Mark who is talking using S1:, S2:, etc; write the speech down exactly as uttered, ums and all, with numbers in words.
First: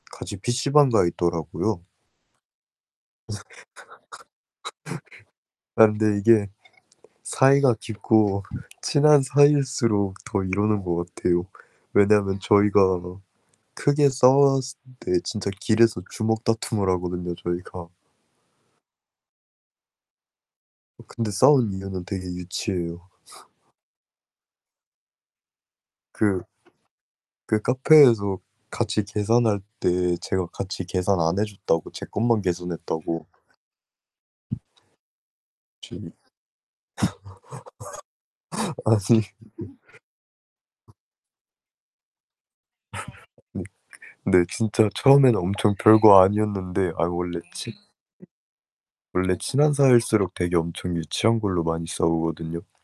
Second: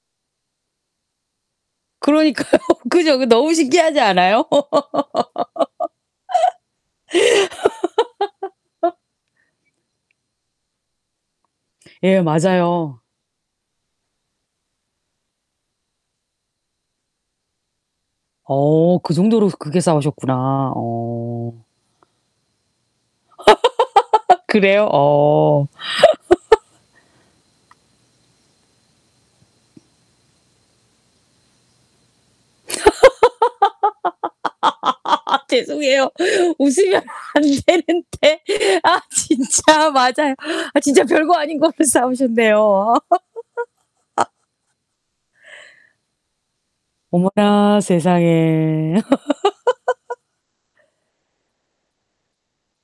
S1: 같이 피시방 가 있더라고요.
S2: 그러니까요. 그죠? 그
S1: 그래서
S2: 너무 신기하지 않아요?
S1: 아 근데 이게 사이가 깊고 친한 사이일수록 더 이러는 것 같아요.
S2: 예.
S1: 왜냐하면
S2: 맞아요.
S1: 저희가 크게 싸웠을 때 진짜 길에서 주먹다툼을 하거든요, 저희가.
S2: 어. 그 정도로 그게 싸우셨구나.
S1: 어 근데
S2: 어.
S1: 싸운 이유는 되게 유치해요.
S2: 그래요? 어.
S1: 그, 그 카페에서 같이 계산할 때 제가 같이 계산 안 해 줬다고 제 것만 계산 했다고 저기
S2: 죄송해요. 웃으면 안 되는데. 아
S1: 아니
S2: 진짜 맞아요. 아 진짜 별거 아닌 걸로 싸우셨네요.
S1: 네. 근데 진짜 처음에는 엄청 별거 아니었는데 아이 원래 친
S2: 어머나 세상에.
S1: 원래 친한 사이일수록 되게 엄청 유치한 걸로 많이 싸우거든요.